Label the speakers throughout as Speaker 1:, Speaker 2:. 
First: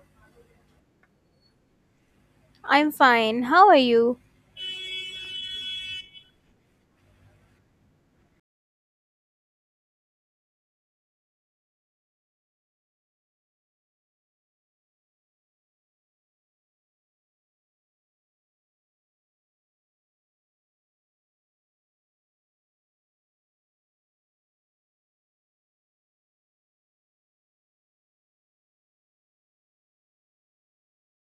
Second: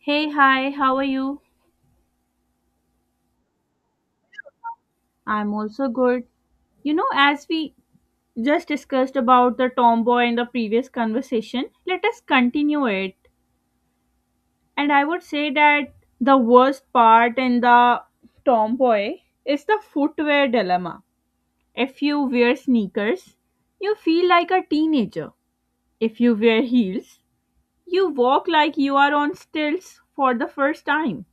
Speaker 1: Hey, hi, how are you?
Speaker 2: I'm fine. How are you?
Speaker 1: I'm also good. You know, as we just discussed about the tomboy in the previous conversation, let us continue it. And I would say that the worst part in the tomboy is the footwear dilemma. If you wear sneakers, you feel like a teenager. If you wear heels, you walk like you are on stilts for the first time.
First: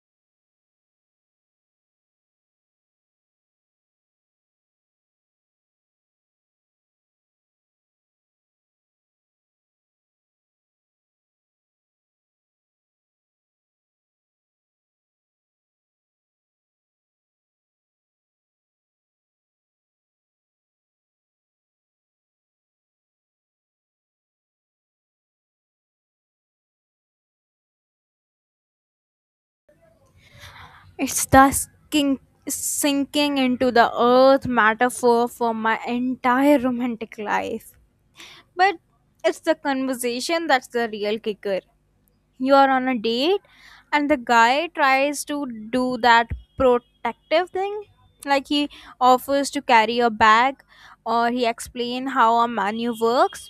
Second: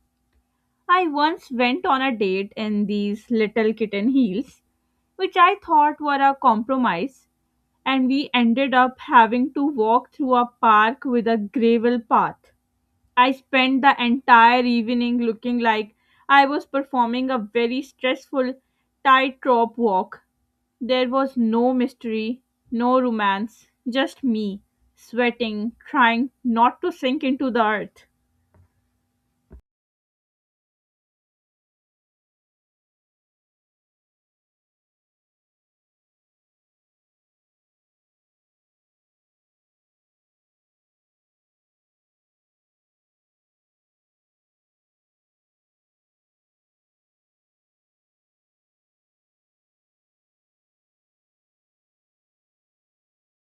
Speaker 1: I once went on a date in these little kitten heels, which I thought were a compromise, and we ended up having to walk through a park with a gravel path. I spent the entire evening looking like I was performing a very stressful tightrope walk. There was no mystery, no romance, just me, sweating, trying not to sink into the earth.
Speaker 2: It's the sinking into the earth metaphor for my entire romantic life. But it's the conversation that's the real kicker. You're on a date, and the guy tries to do that protective thing. Like he offers to carry your bag, or he explain how a menu works.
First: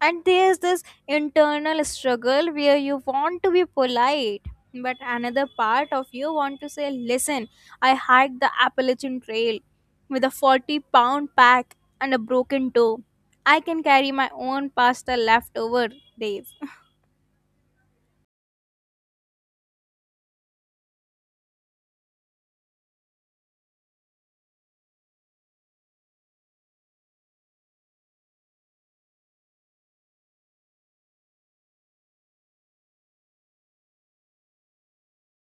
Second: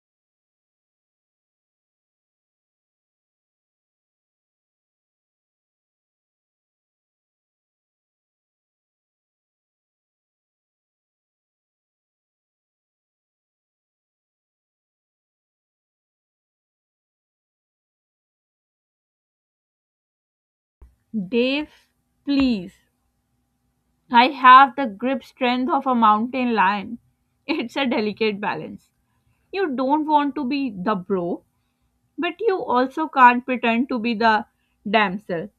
Speaker 2: And there's this internal struggle where you want to be polite but another part of you want to say, listen, I hiked the Appalachian Trail with a 40 pound pack and a broken toe. I can carry my own pasta leftover days.
Speaker 1: Dave, please, I have the grip strength of a mountain lion. It's a delicate balance. You don't want to be the bro, but you also can't pretend to be the damsel.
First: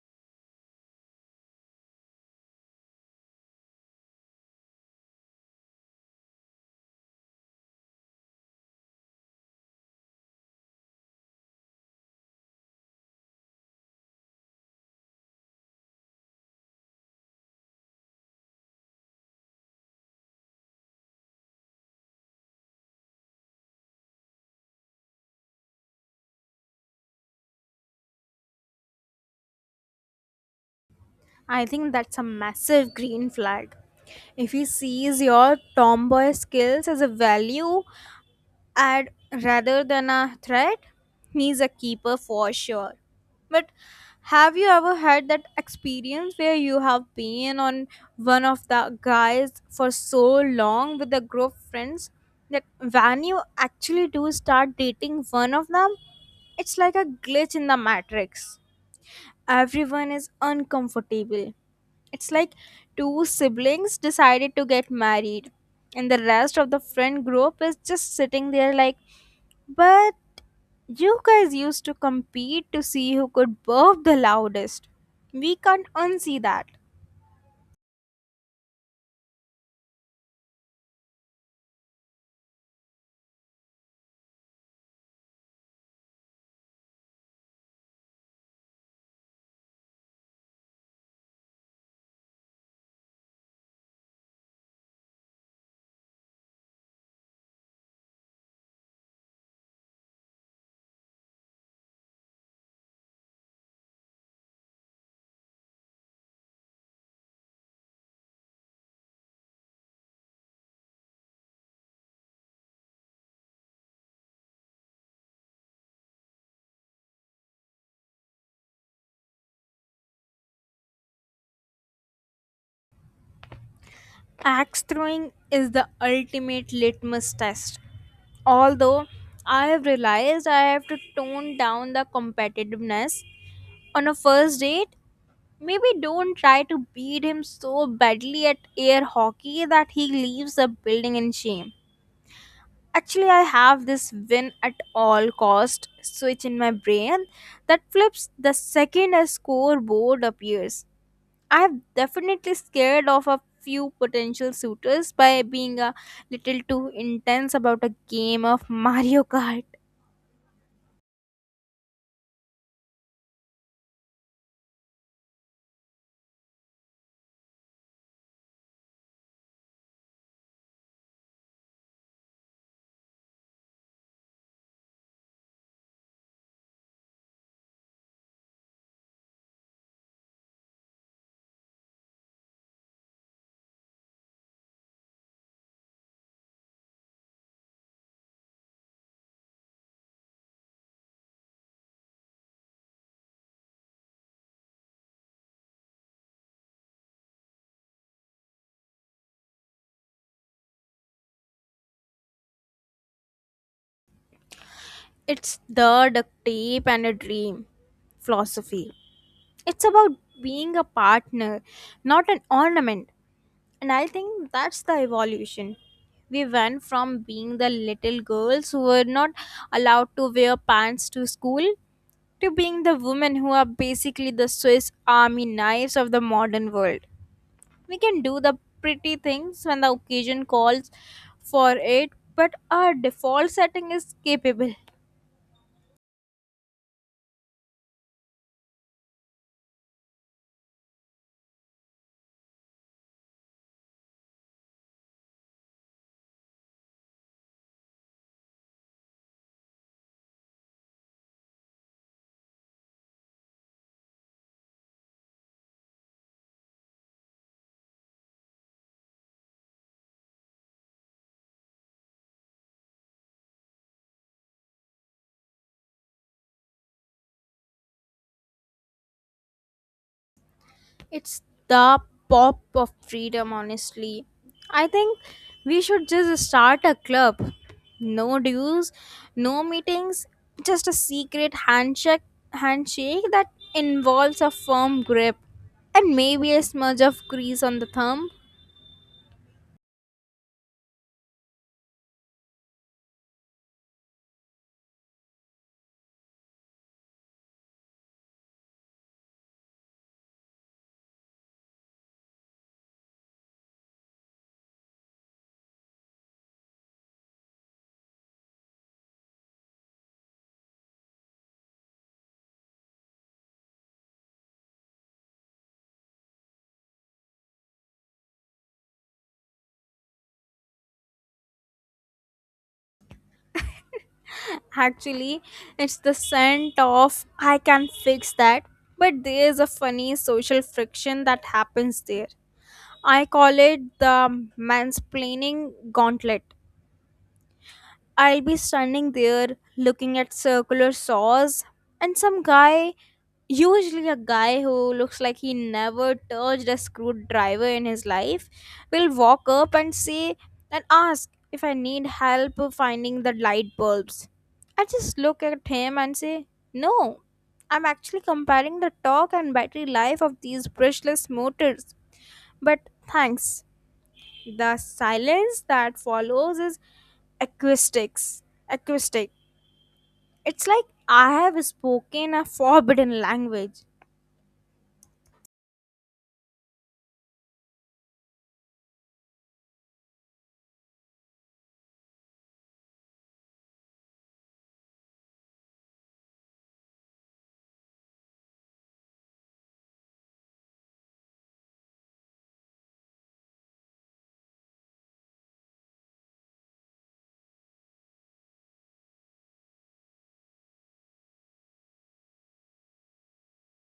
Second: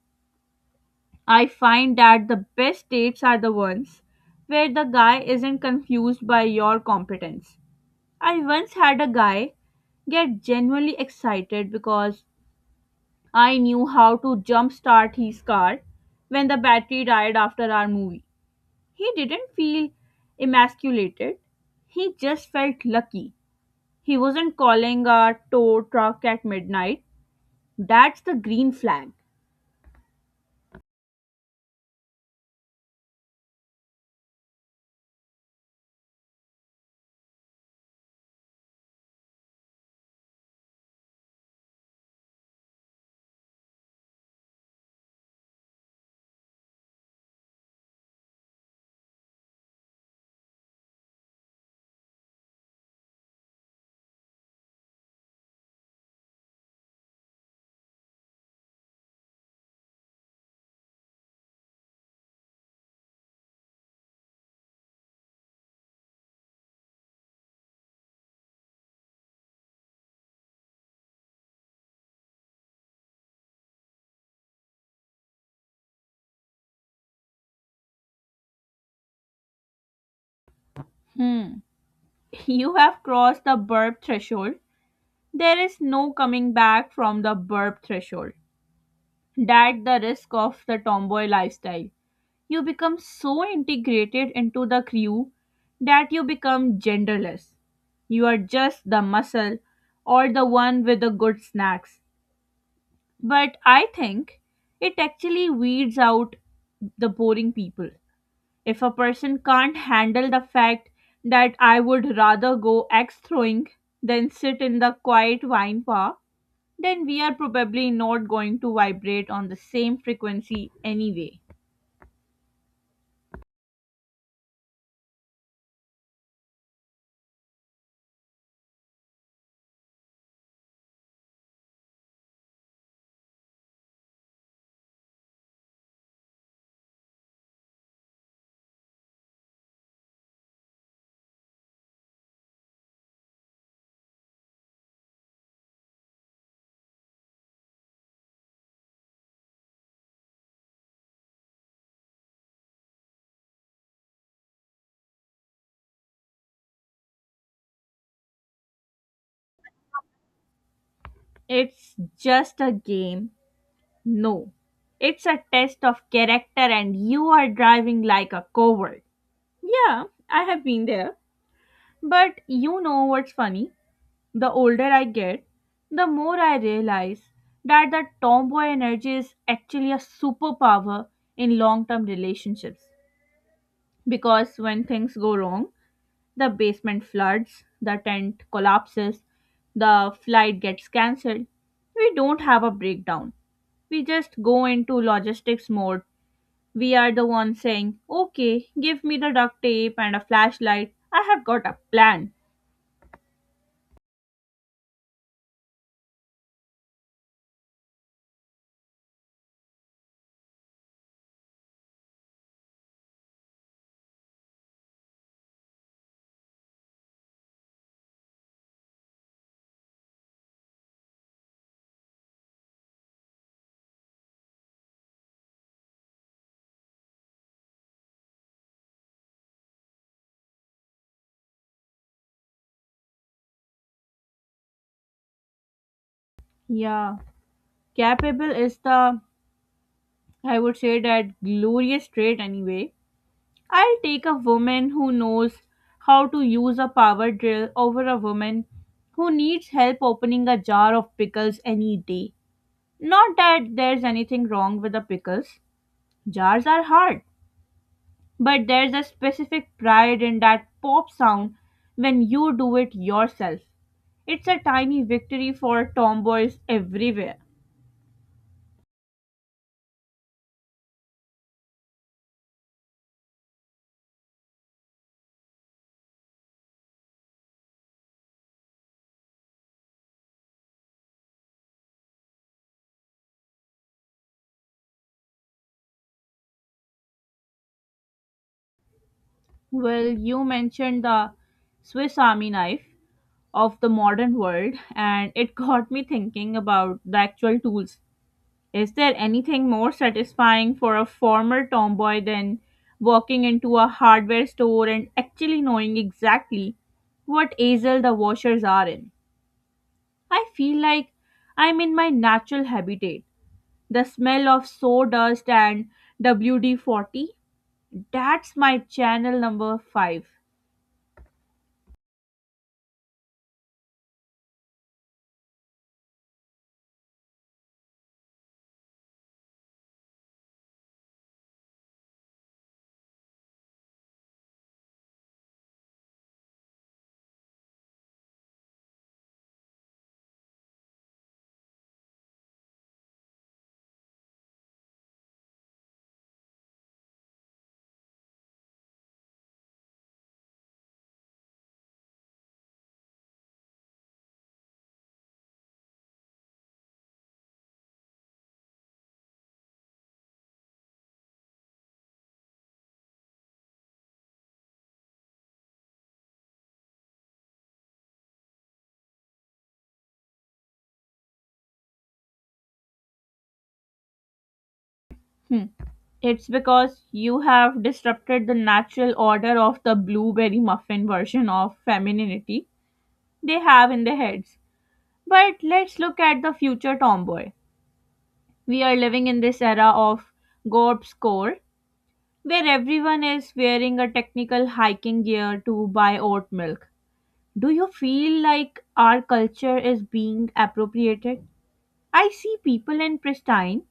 Speaker 1: I find that the best dates are the ones where the guy isn't confused by your competence. I once had a guy get genuinely excited because I knew how to jumpstart his car when the battery died after our movie. He didn't feel emasculated, he just felt lucky. He wasn't calling a tow truck at midnight. That's the green flag.
Speaker 2: I think that's a massive green flag. If he sees your tomboy skills as a value add rather than a threat, he's a keeper for sure. But have you ever had that experience where you have been on one of the guys for so long with a group of friends that when you actually do start dating one of them, it's like a glitch in the matrix. Everyone is uncomfortable. It's like two siblings decided to get married, and the rest of the friend group is just sitting there like, but you guys used to compete to see who could burp the loudest. We can't unsee that.
Speaker 1: Hmm. You have crossed the burp threshold. There is no coming back from the burp threshold. That's the risk of the tomboy lifestyle. You become so integrated into the crew that you become genderless. You are just the muscle or the one with the good snacks. But I think it actually weeds out the boring people. If a person can't handle the fact that I would rather go axe throwing than sit in the quiet wine bar, then we are probably not going to vibrate on the same frequency anyway.
Speaker 2: Axe throwing is the ultimate litmus test. Although I have realized I have to tone down the competitiveness on a first date. Maybe don't try to beat him so badly at air hockey that he leaves the building in shame. Actually, I have this win at all cost switch in my brain that flips the second a scoreboard appears. I've definitely scared off a few potential suitors by being a little too intense about a game of Mario Kart.
Speaker 1: It's just a game. No. It's a test of character, and you are driving like a coward. Yeah, I have been there. But you know what's funny? The older I get, the more I realize that the tomboy energy is actually a superpower in long term relationships. Because when things go wrong, the basement floods, the tent collapses, the flight gets cancelled. We don't have a breakdown. We just go into logistics mode. We are the ones saying, okay, give me the duct tape and a flashlight. I have got a plan.
Speaker 2: It's the duct tape and a dream philosophy. It's about being a partner, not an ornament. And I think that's the evolution. We went from being the little girls who were not allowed to wear pants to school to being the women who are basically the Swiss army knives of the modern world. We can do the pretty things when the occasion calls for it, but our default setting is capable.
Speaker 1: Yeah. Capable is the, I would say, that glorious trait anyway. I'll take a woman who knows how to use a power drill over a woman who needs help opening a jar of pickles any day. Not that there's anything wrong with the pickles. Jars are hard, but there's a specific pride in that pop sound when you do it yourself. It's a tiny victory for tomboys everywhere.
Speaker 2: It's the pop of freedom, honestly. I think we should just start a club. No dues, no meetings, just a secret handshake that involves a firm grip and maybe a smudge of grease on the thumb.
Speaker 1: Well, you mentioned the Swiss Army knife of the modern world, and it got me thinking about the actual tools. Is there anything more satisfying for a former tomboy than walking into a hardware store and actually knowing exactly what aisle the washers are in? I feel like I'm in my natural habitat. The smell of sawdust and WD 40, that's my channel number 5.
Speaker 2: Actually, it's the scent of I can fix that. But there is a funny social friction that happens there. I call it the mansplaining gauntlet. I'll be standing there looking at circular saws, and some guy, usually a guy who looks like he never touched a screwdriver in his life, will walk up and say and ask if I need help finding the light bulbs. I just look at him and say, no, I'm actually comparing the torque and battery life of these brushless motors, but thanks. The silence that follows is acoustics. Acoustic. It's like I have spoken a forbidden language.
Speaker 1: Hmm. It's because you have disrupted the natural order of the blueberry muffin version of femininity they have in their heads. But let's look at the future tomboy. We are living in this era of GORP's core, where everyone is wearing a technical hiking gear to buy oat milk. Do you feel like our culture is being appropriated? I see people in pristine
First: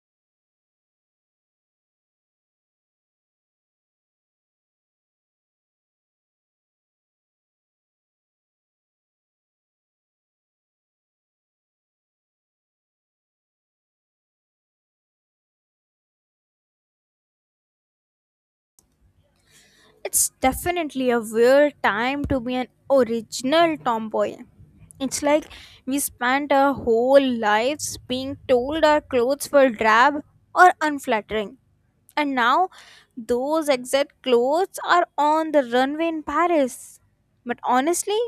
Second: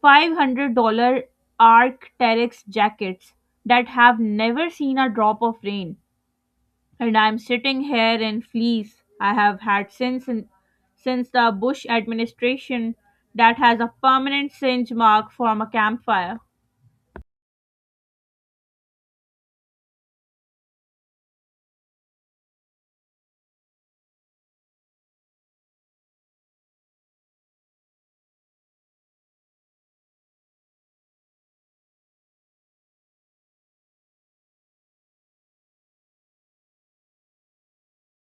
Speaker 1: $500 Arc'teryx jackets that have never seen a drop of rain. And I'm sitting here in fleece I have had since the Bush administration that has a permanent singe mark from a campfire.
Speaker 2: It's definitely a weird time to be an original tomboy. It's like we spent our whole lives being told our clothes were drab or unflattering. And now those exact clothes are on the runway in Paris. But honestly,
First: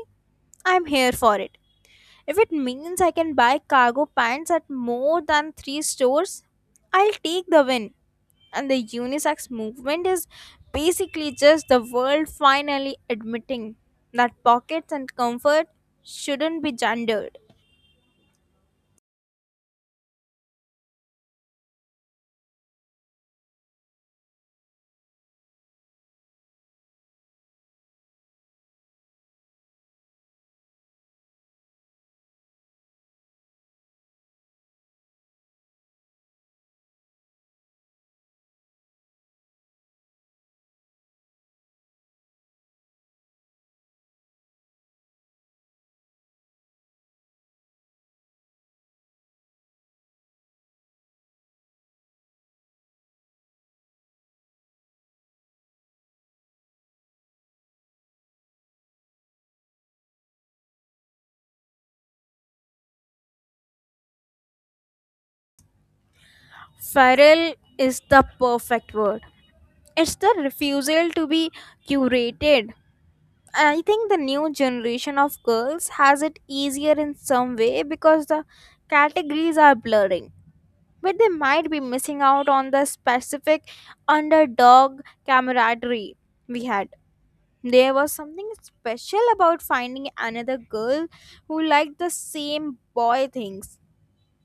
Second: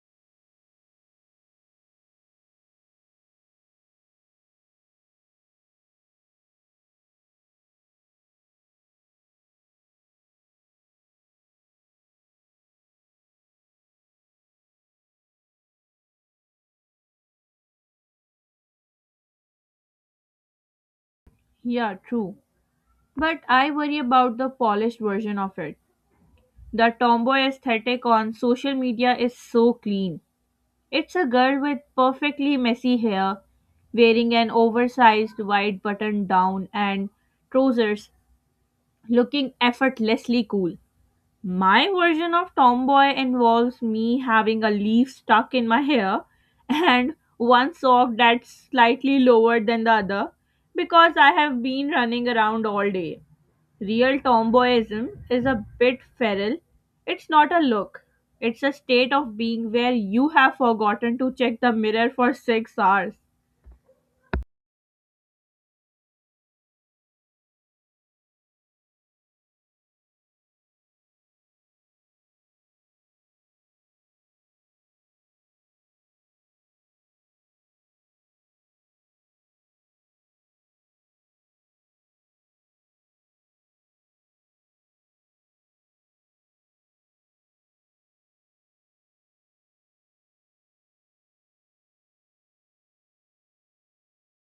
Speaker 2: I'm here for it. If it means I can buy cargo pants at more than three stores, I'll take the win. And the unisex movement is basically just the world finally admitting that pockets and comfort shouldn't be gendered.
Speaker 1: Yeah, true. But I worry about the polished version of it. The tomboy aesthetic on social media is so clean. It's a girl with perfectly messy hair, wearing an oversized white button down and trousers, looking effortlessly cool. My version of tomboy involves me having a leaf stuck in my hair and one sock that's slightly lower than the other because I have been running around all day. Real tomboyism is a bit feral. It's not a look, it's a state of being where you have forgotten to check the mirror for 6 hours.
Speaker 2: Feral is the perfect word. It's the refusal to be curated. I think the new generation of girls has it easier in some way because the categories are blurring, but they might be missing out on the specific underdog camaraderie we had. There was something special about finding another girl who liked the same boy things.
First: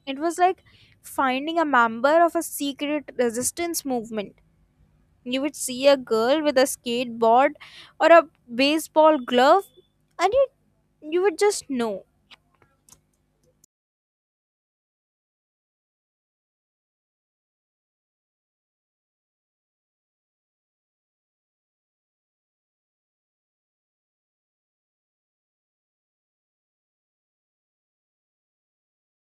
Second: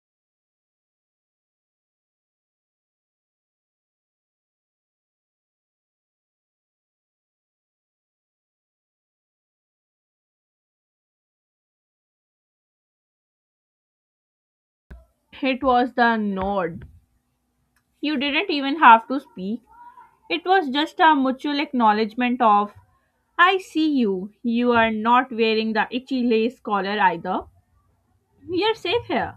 Speaker 2: It was like finding a member of a secret resistance movement. You would see a girl with a skateboard or a baseball glove, and you would just know.
Speaker 1: It was the nod. You didn't even have to speak. It was just a mutual acknowledgement of, I see you. You are not wearing the itchy lace collar either. We are safe here.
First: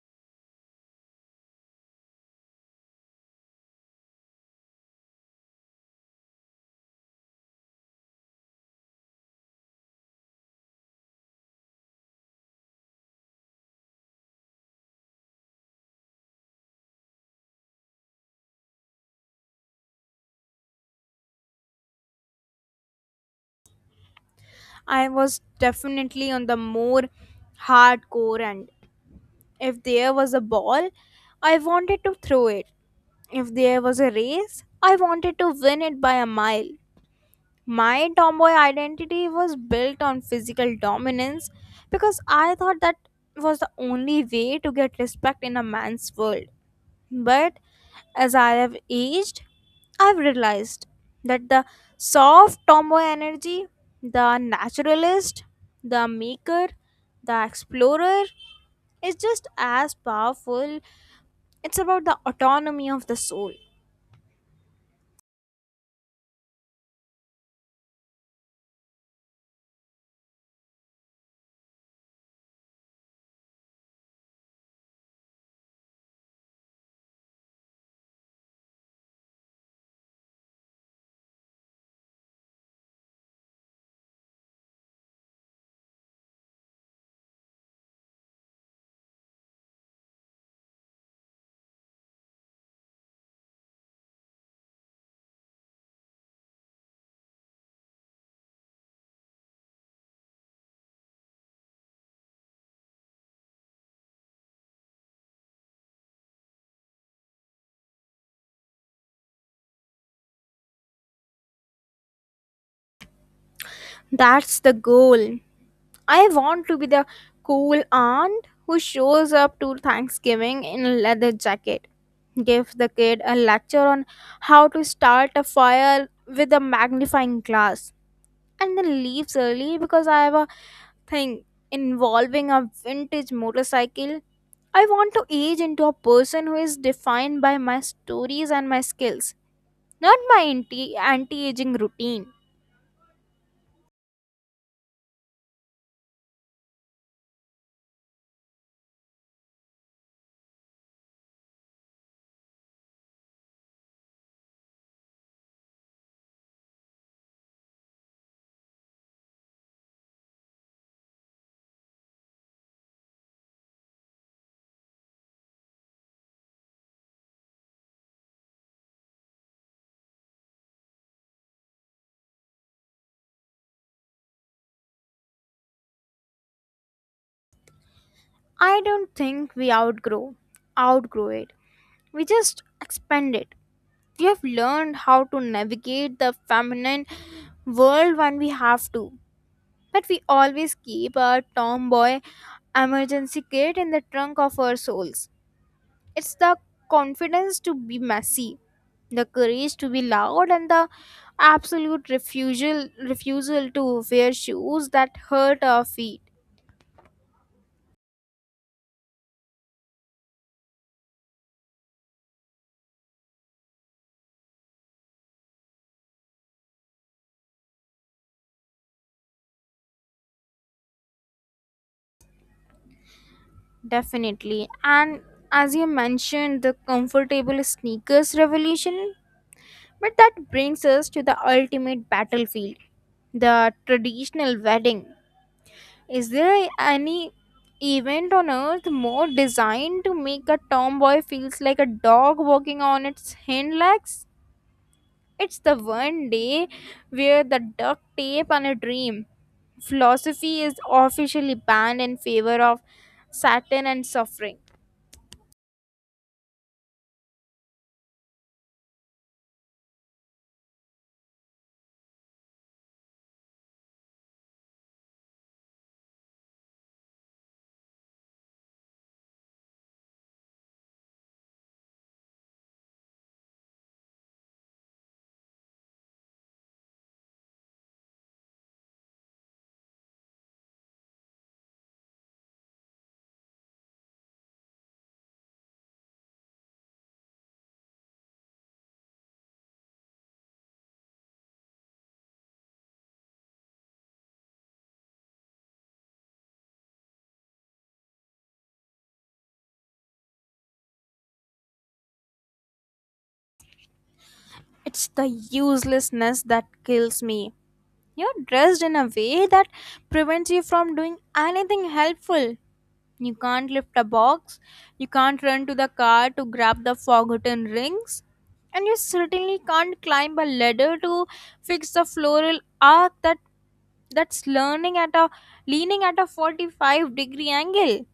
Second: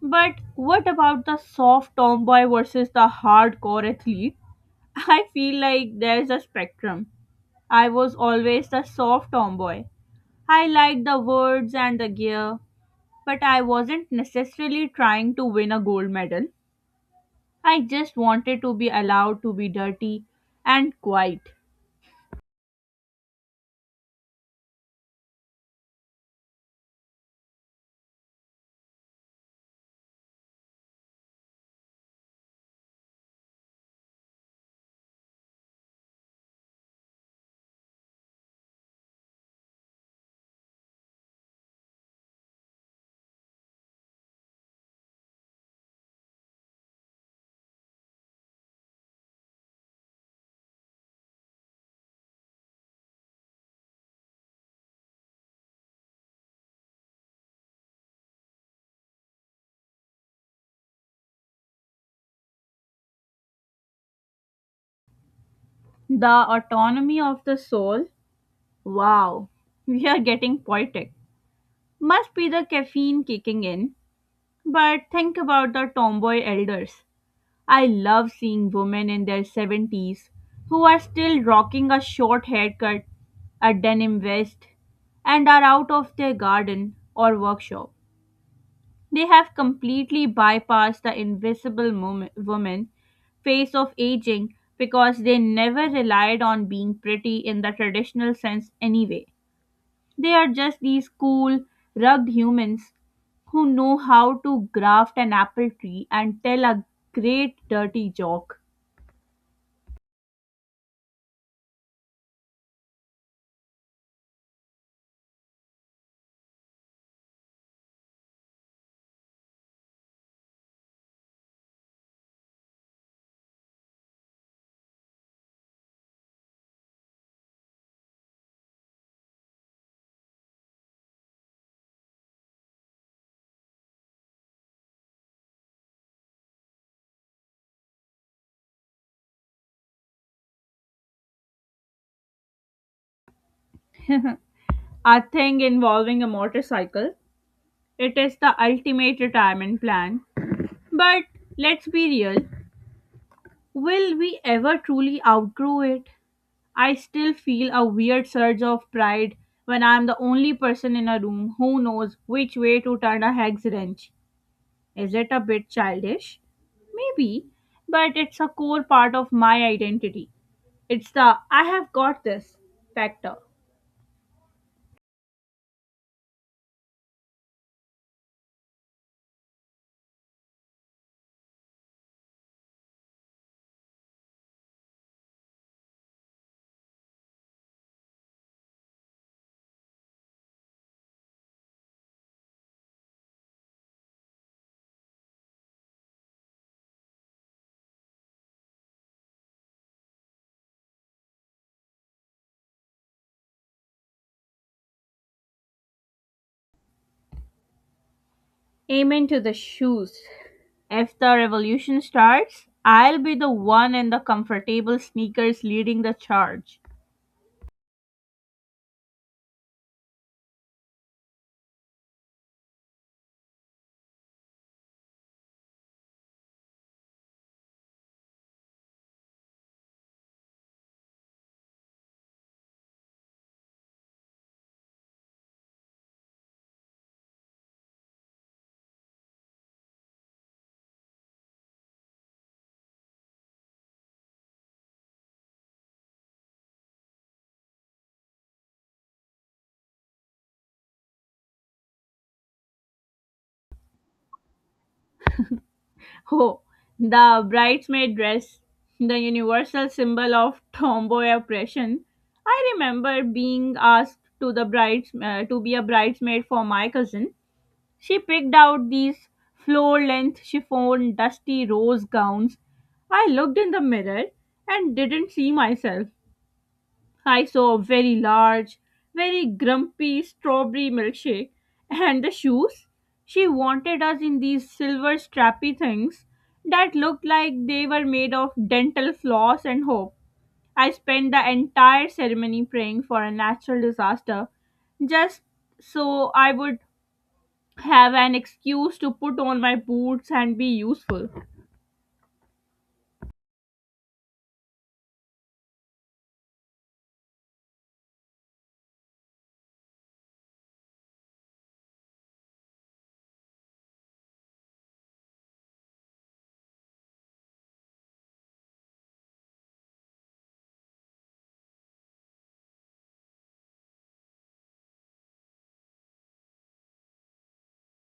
Speaker 1: But what about the soft tomboy versus the hardcore athlete? I feel like there's a spectrum. I was always the soft tomboy. I liked the words and the gear, but I wasn't necessarily trying to win a gold medal. I just wanted to be allowed to be dirty and quiet.
Speaker 2: I was definitely on the more hardcore end. If there was a ball, I wanted to throw it. If there was a race, I wanted to win it by a mile. My tomboy identity was built on physical dominance because I thought that was the only way to get respect in a man's world. But as I have aged, I've realized that the soft tomboy energy, the naturalist, the maker, the explorer, is just as powerful. It's about the autonomy of the soul.
Speaker 1: The autonomy of the soul. Wow, we are getting poetic. Must be the caffeine kicking in. But think about the tomboy elders. I love seeing women in their 70's who are still rocking a short haircut, a denim vest, and are out of their garden or workshop. They have completely bypassed the invisible woman phase of aging because they never relied on being pretty in the traditional sense anyway. They are just these cool, rugged humans who know how to graft an apple tree and tell a great dirty joke.
Speaker 2: That's the goal. I want to be the cool aunt who shows up to Thanksgiving in a leather jacket, gives the kid a lecture on how to start a fire with a magnifying glass, and then leaves early because I have a thing involving a vintage motorcycle. I want to age into a person who is defined by my stories and my skills. Not my anti anti aging routine.
Speaker 1: A thing involving a motorcycle. It is the ultimate retirement plan. But let's be real, will we ever truly outgrow it? I still feel a weird surge of pride when I'm the only person in a room who knows which way to turn a hex wrench. Is it a bit childish? Maybe, but it's a core part of my identity. It's the I have got this factor.
Speaker 2: I don't think we outgrow it. We just expand it. We have learned how to navigate the feminine world when we have to. But we always keep our tomboy emergency kit in the trunk of our souls. It's the confidence to be messy, the courage to be loud, and the absolute refusal to wear shoes that hurt our feet.
Speaker 1: Amen to the shoes. If the revolution starts, I'll be the one in the comfortable sneakers leading the charge.
Speaker 2: Definitely. And as you mentioned, the comfortable sneakers revolution, but that brings us to the ultimate battlefield, the traditional wedding. Is there any event on earth more designed to make a tomboy feels like a dog walking on its hind legs? It's the one day where the duct tape and a dream philosophy is officially banned in favor of satin and suffering.
Speaker 1: Oh, the bridesmaid dress, the universal symbol of tomboy oppression. I remember being asked to the brides to be a bridesmaid for my cousin. She picked out these floor-length chiffon dusty rose gowns. I looked in the mirror and didn't see myself. I saw a very large, very grumpy strawberry milkshake. And the shoes? She wanted us in these silver strappy things that looked like they were made of dental floss and hope. I spent the entire ceremony praying for a natural disaster just so I would have an excuse to put on my boots and be useful.
Speaker 2: It's the uselessness that kills me. You're dressed in a way that prevents you from doing anything helpful. You can't lift a box, you can't run to the car to grab the forgotten rings, and you certainly can't climb a ladder to fix the floral arc that that's learning at a leaning at a 45-degree angle.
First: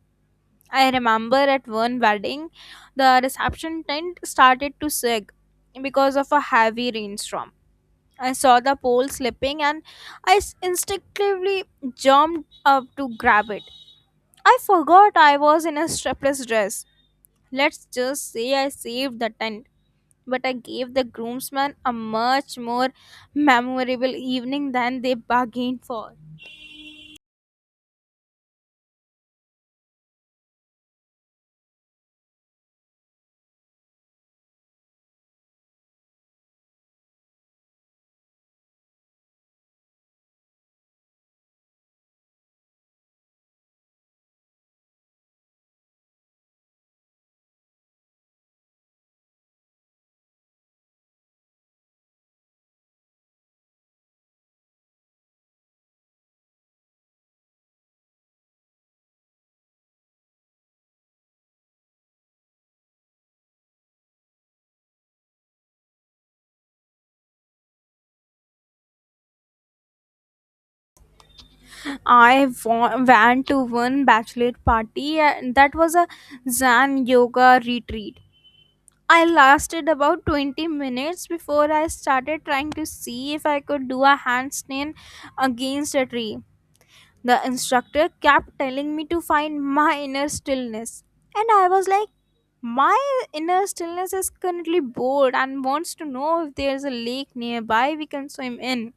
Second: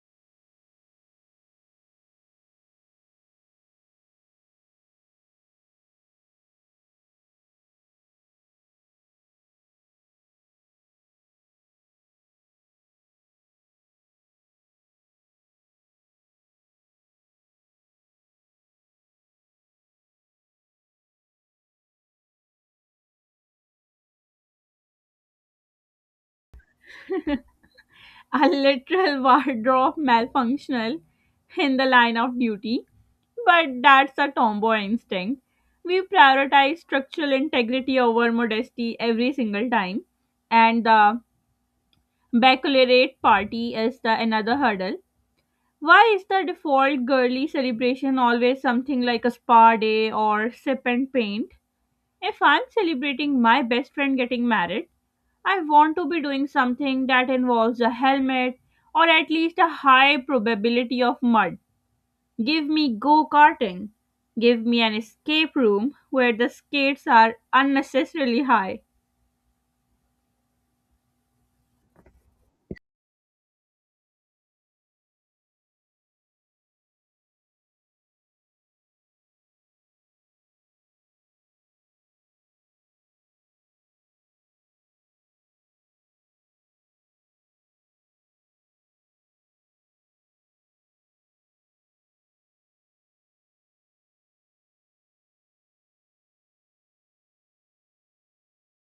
Speaker 2: I remember at one wedding, the reception tent started to sag because of a heavy rainstorm. I saw the pole slipping and I instinctively jumped up to grab it. I forgot I was in a strapless dress. Let's just say I saved the tent, but I gave the groomsmen a much more memorable evening than they bargained for.
Speaker 1: A literal wardrobe malfunctional in the line of duty, but that's a tomboy instinct. We prioritize structural integrity over modesty every single time, and the baccalaureate party is the another hurdle. Why is the default girly celebration always something like a spa day or sip and paint? If I'm celebrating my best friend getting married, I want to be doing something that involves a helmet or at least a high probability of mud. Give me go karting. Give me an escape room where the skates are unnecessarily high.
Speaker 2: I went to one bachelor party and that was a Zen yoga retreat. I lasted about 20 minutes before I started trying to see if I could do a handstand against a tree. The instructor kept telling me to find my inner stillness, and I was like, my inner stillness is currently bored and wants to know if there's a lake nearby we can swim in.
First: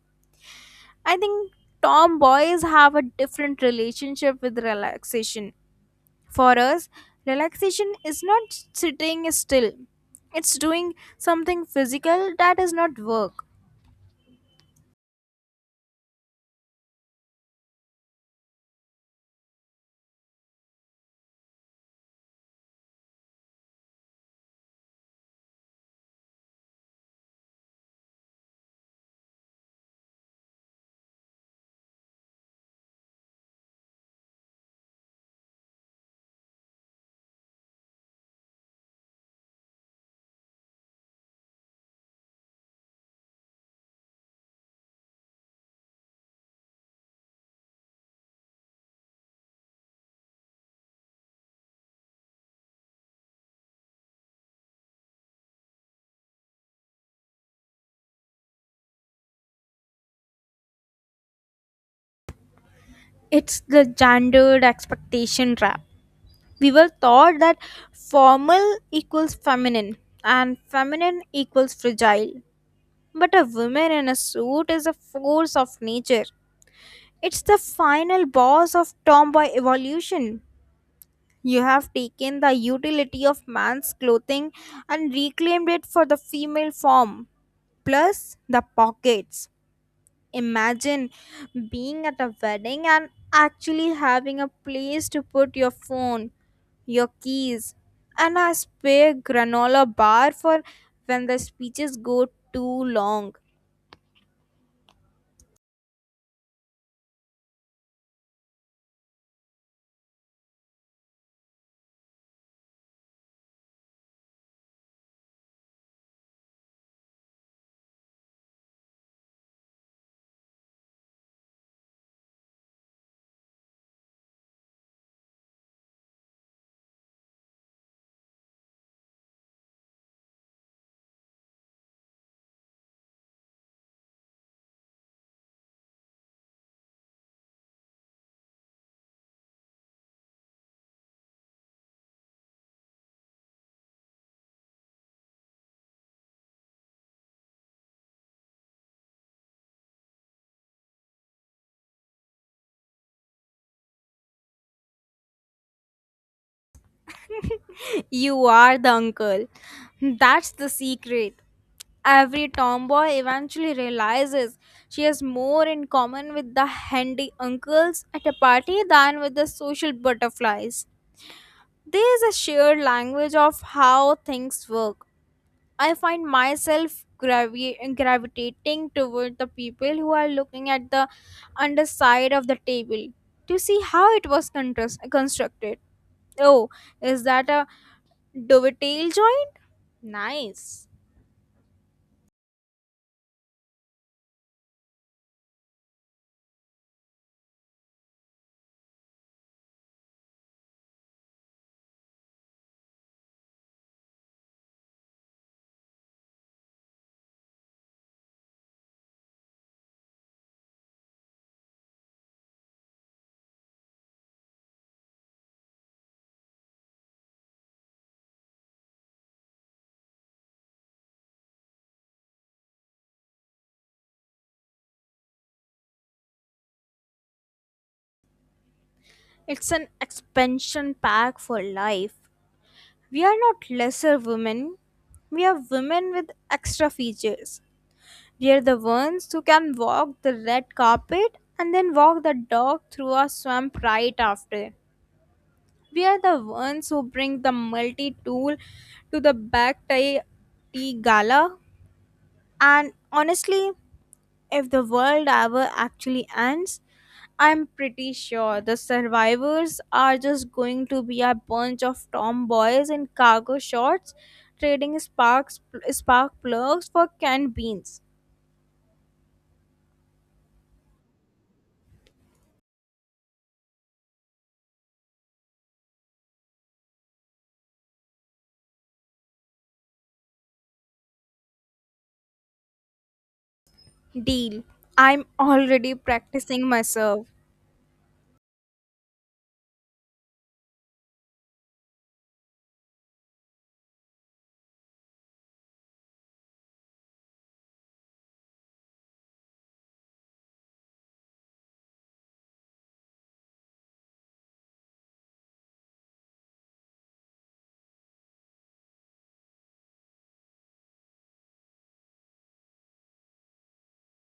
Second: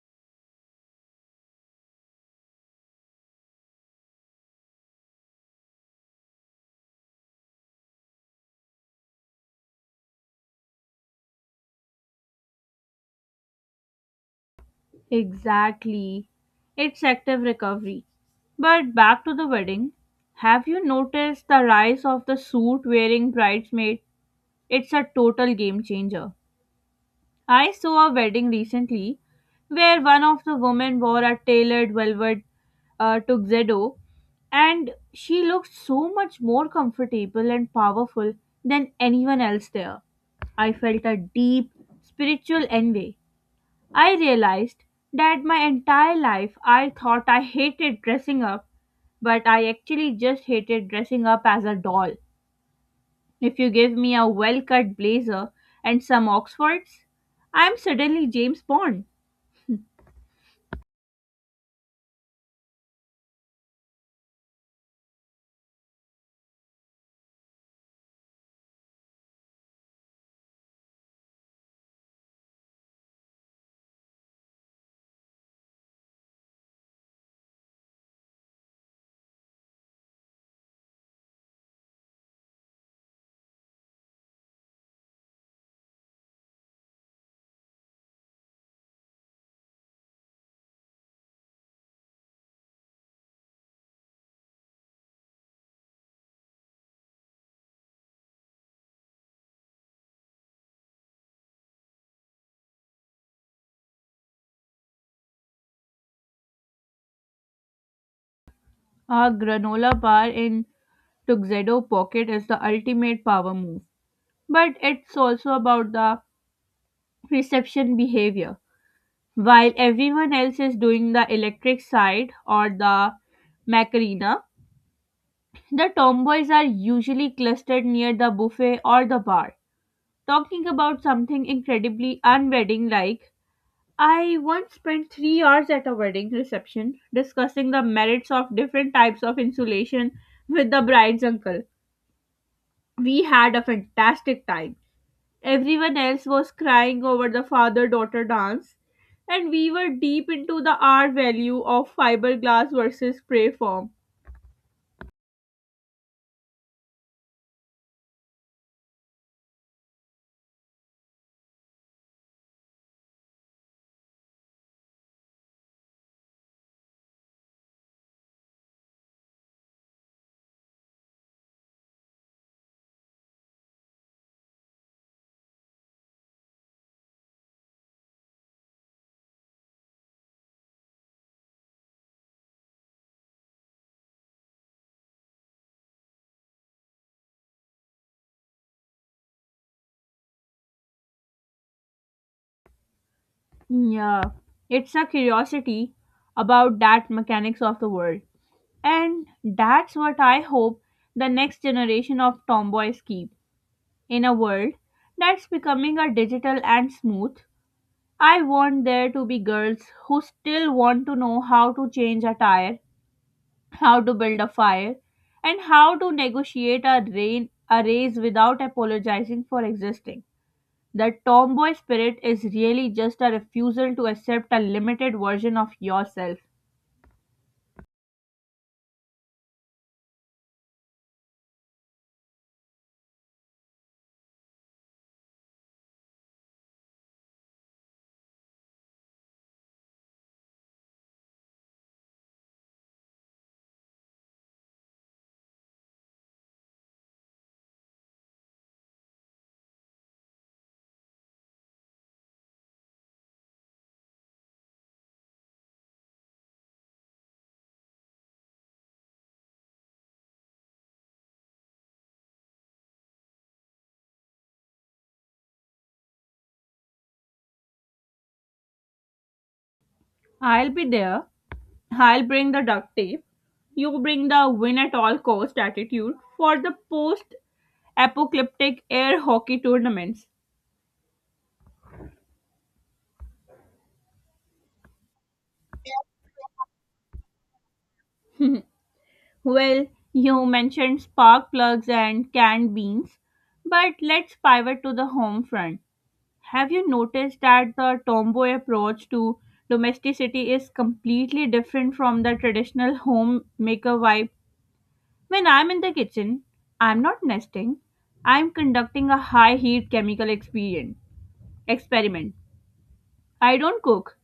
Speaker 2: I think tomboys have a different relationship with relaxation. For us, relaxation is not sitting still, it's doing something physical that is not work.
Speaker 1: Exactly. It's active recovery. But back to the wedding. Have you noticed the rise of the suit wearing bridesmaid? It's a total game changer. I saw a wedding recently where one of the women wore a tailored velvet to Xedo, and she looked so much more comfortable and powerful than anyone else there. I felt a deep spiritual envy. I realized that my entire life I thought I hated dressing up, but I actually just hated dressing up as a doll. If you give me a well cut blazer and some Oxfords, I'm suddenly James Bond.
Speaker 2: It's the gendered expectation trap. We were taught that formal equals feminine and feminine equals fragile. But a woman in a suit is a force of nature. It's the final boss of tomboy evolution. You have taken the utility of man's clothing and reclaimed it for the female form. Plus the pockets. Imagine being at a wedding and actually having a place to put your phone, your keys, and a spare granola bar for when the speeches go too long.
Speaker 1: A granola bar in Tuxedo pocket is the ultimate power move. But it's also about the reception behavior. While everyone else is doing the electric side or the Macarena, the tomboys are usually clustered near the buffet or the bar, talking about something incredibly unwedding like. I once spent 3 hours at a wedding reception discussing the merits of different types of insulation with the bride's uncle. We had a fantastic time. Everyone else was crying over the father daughter dance, and we were deep into the R value of fiberglass versus spray foam.
Speaker 2: You are the uncle. That's the secret. Every tomboy eventually realizes she has more in common with the handy uncles at a party than with the social butterflies. There is a shared language of how things work. I find myself gravitating toward the people who are looking at the underside of the table to see how it was constructed. Oh, is that a dovetail joint? Nice.
Speaker 1: Yeah, it's a curiosity about that mechanics of the world. And that's what I hope the next generation of tomboys keep. In a world that's becoming a digital and smooth, I want there to be girls who still want to know how to change a tire, how to build a fire, and how to negotiate a raise without apologizing for existing. The tomboy spirit is really just a refusal to accept a limited version of yourself.
Speaker 2: It's an expansion pack for life. We are not lesser women. We are women with extra features. We are the ones who can walk the red carpet and then walk the dog through a swamp right after. We are the ones who bring the multi tool to the back tie tea gala. And honestly, if the world ever actually ends, I'm pretty sure the survivors are just going to be a bunch of tomboys in cargo shorts trading spark plugs for canned beans.
Speaker 1: I'll be there. I'll bring the duct tape. You bring the win at all cost attitude for the post apocalyptic air hockey tournaments.
Speaker 2: Deal. I'm already practicing myself.
Speaker 1: Well, you mentioned spark plugs and canned beans, but let's pivot to the home front. Have you noticed that the tomboy approach to domesticity is completely different from the traditional homemaker vibe? When I'm in the kitchen, I'm not nesting. I'm conducting a high heat chemical experiment. I don't cook.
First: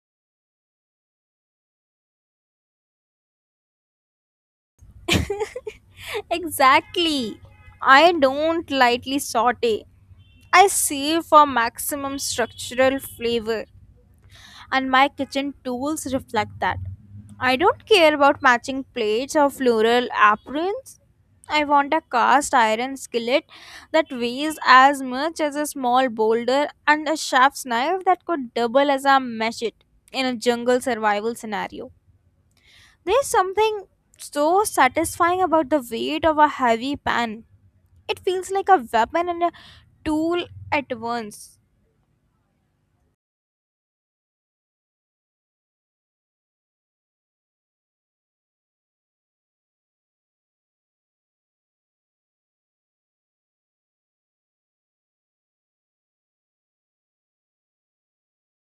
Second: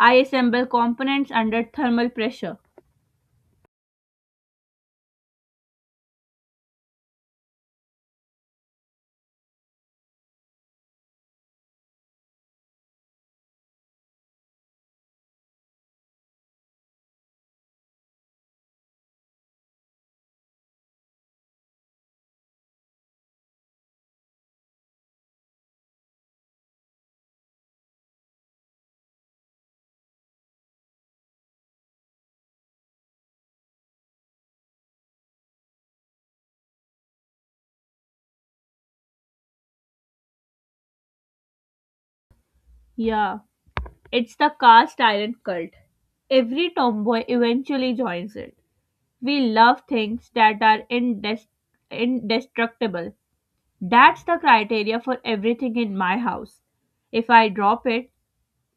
Speaker 1: I assemble components under thermal pressure.
Speaker 2: Exactly. I don't lightly saute. I save for maximum structural flavor, and my kitchen tools reflect that. I don't care about matching plates or floral aprons. I want a cast iron skillet that weighs as much as a small boulder and a chef's knife that could double as a machete in a jungle survival scenario. There's something so satisfying about the weight of a heavy pan. It feels like a weapon and a tool at once.
Speaker 1: Yeah, it's the cast iron cult. Every tomboy eventually joins it. We love things that are indestructible. That's the criteria for everything in my house. If I drop it,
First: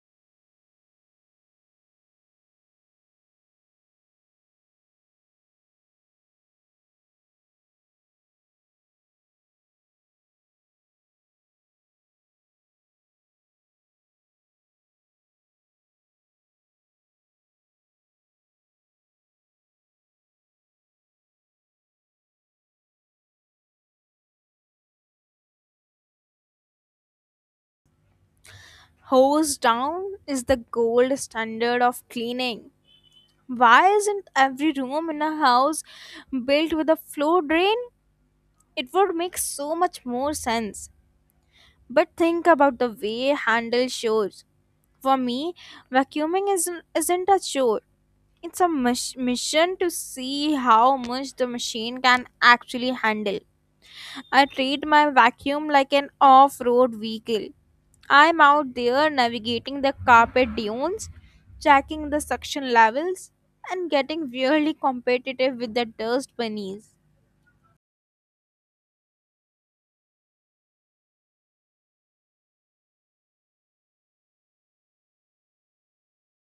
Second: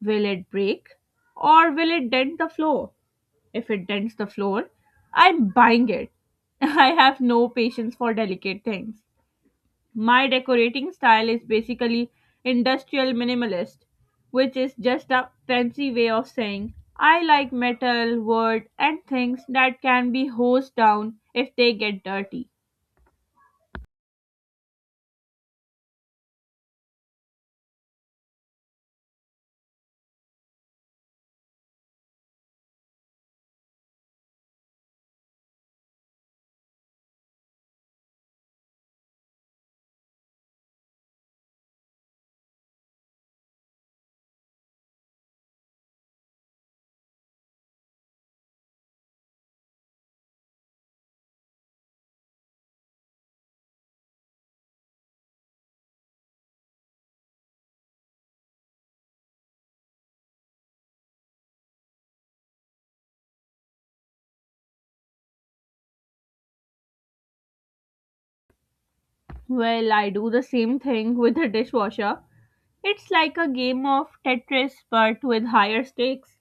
Speaker 1: will it break? Or will it dent the floor? If it dents the floor, I'm buying it. I have no patience for delicate things. My decorating style is basically industrial minimalist, which is just a fancy way of saying I like metal, wood, and things that can be hosed down if they get dirty.
Speaker 2: Hose down is the gold standard of cleaning. Why isn't every room in a house built with a flow drain? It would make so much more sense. But think about the way handle shows. For me, vacuuming isn't a chore. It's a mission to see how much the machine can actually handle. I treat my vacuum like an off road vehicle. I'm out there navigating the carpet dunes, checking the suction levels, and getting really competitive with the dust bunnies.
Speaker 1: Well, I do the same thing with the dishwasher. It's like a game of Tetris but with higher stakes.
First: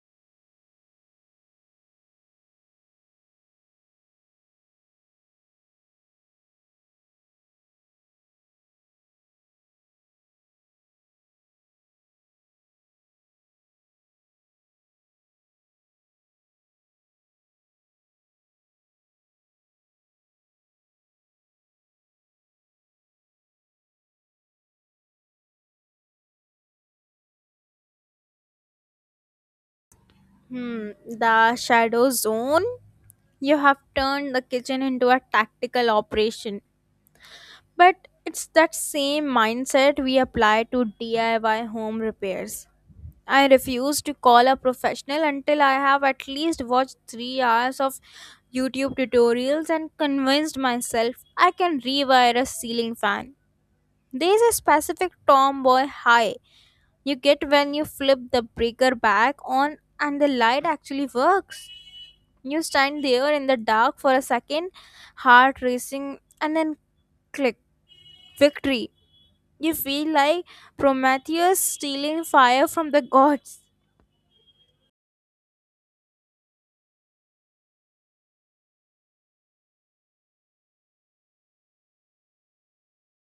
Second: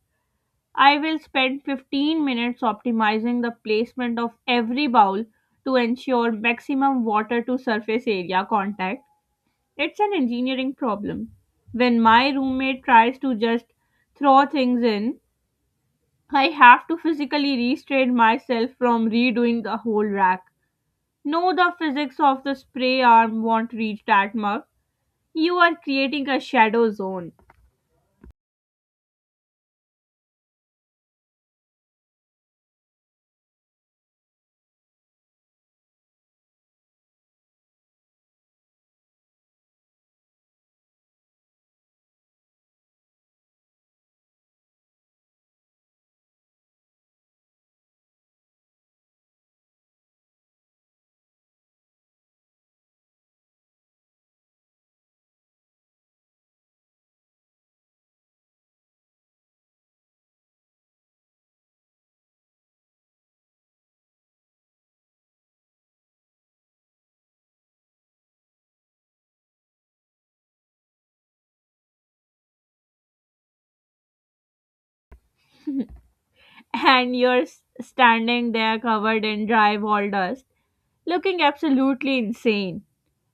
Speaker 1: I will spend 15 minutes optimizing the placement of every bowl to ensure maximum water to surface area contact. It's an engineering problem. When my roommate tries to just throw things in, I have to physically restrain myself from redoing the whole rack. No, the physics of the spray arm won't reach that much, you are creating a shadow zone.
Speaker 2: Hmm, the shadow zone? You have turned the kitchen into a tactical operation. But it's that same mindset we apply to DIY home repairs. I refuse to call a professional until I have at least watched 3 hours of YouTube tutorials and convinced myself I can rewire a ceiling fan. There's a specific tomboy high you get when you flip the breaker back on and the light actually works. You stand there in the dark for a second, heart racing, and then click, victory. You feel like Prometheus stealing fire from the gods.
Speaker 1: And you're standing there covered in dry wall dust looking absolutely insane.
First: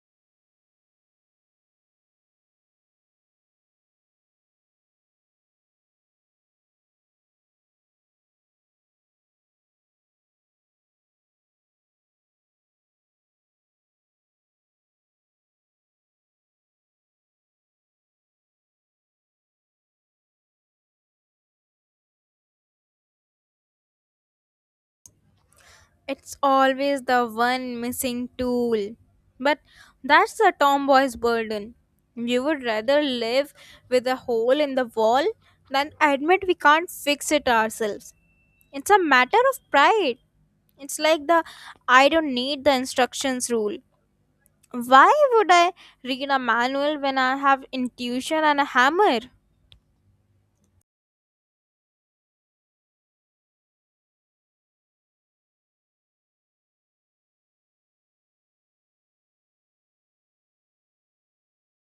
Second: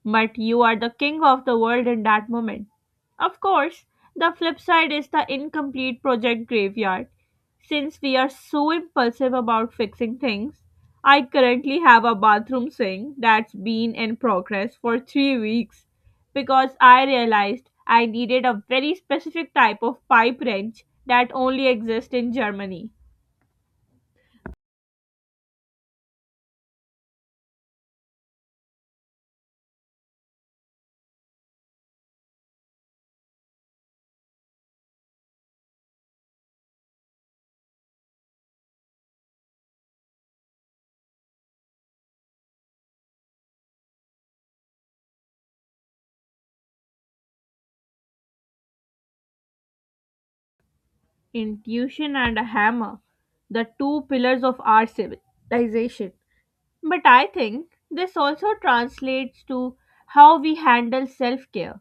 Speaker 1: But you are the king of the world in that moment. Of course, the flip side is the incomplete project graveyard. Since we are so impulsive about fixing things, I currently have a bathroom sink that's been in progress for 3 weeks because I realized I needed a very specific type of pipe wrench that only exists in Germany.
Speaker 2: It's always the one missing tool. But that's a tomboy's burden. We would rather live with a hole in the wall than admit we can't fix it ourselves. It's a matter of pride. It's like the I don't need the instructions rule. Why would I read a manual when I have intuition and a hammer?
Speaker 1: Intuition and a hammer, the two pillars of our civilization. But I think this also translates to how we handle self care.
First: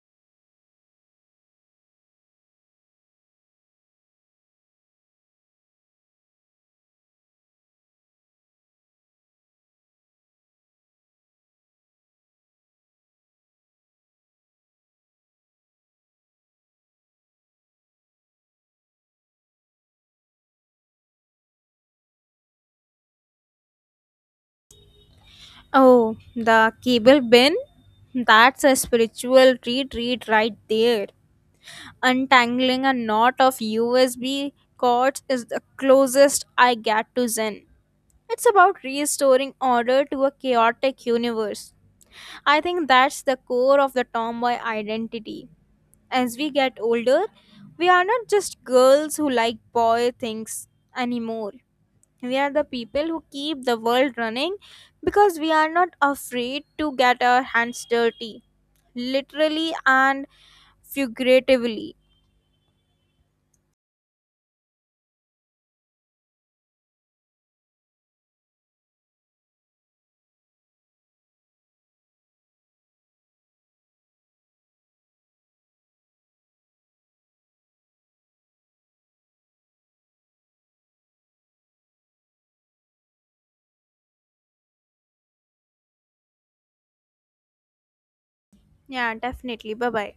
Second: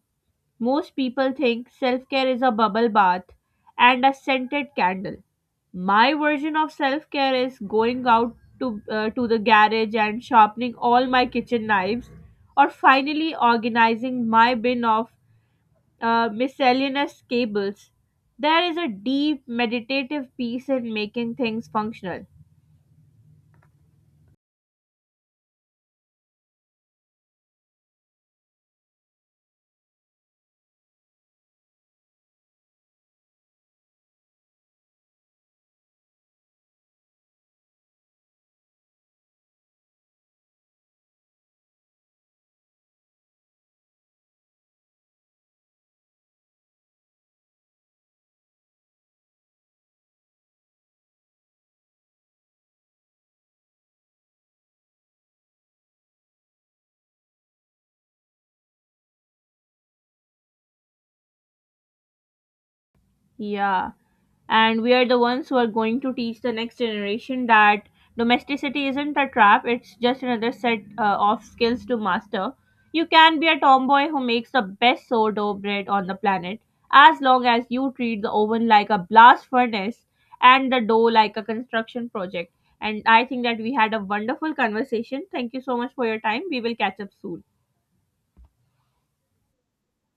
Speaker 1: Most people think self care is a bubble bath and a scented candle. My version of self care is going out to the garage and sharpening all my kitchen knives or finally organizing my bin of miscellaneous cables. There is a deep meditative peace in making things functional.
Speaker 2: Oh, the cable bin? That's a spiritual retreat right there. Untangling a knot of USB cords is the closest I get to Zen. It's about restoring order to a chaotic universe. I think that's the core of the tomboy identity. As we get older, we are not just girls who like boy things anymore. We are the people who keep the world running because we are not afraid to get our hands dirty, literally and figuratively.
Speaker 1: Yeah. And we are the ones who are going to teach the next generation that domesticity isn't a trap, it's just another set of skills to master. You can be a tomboy who makes the best sourdough bread on the planet as long as you treat the oven like a blast furnace and the dough like a construction project. And I think that we had a wonderful conversation. Thank you so much for your time. We will catch up soon.
Speaker 2: Yeah, definitely. Bye bye.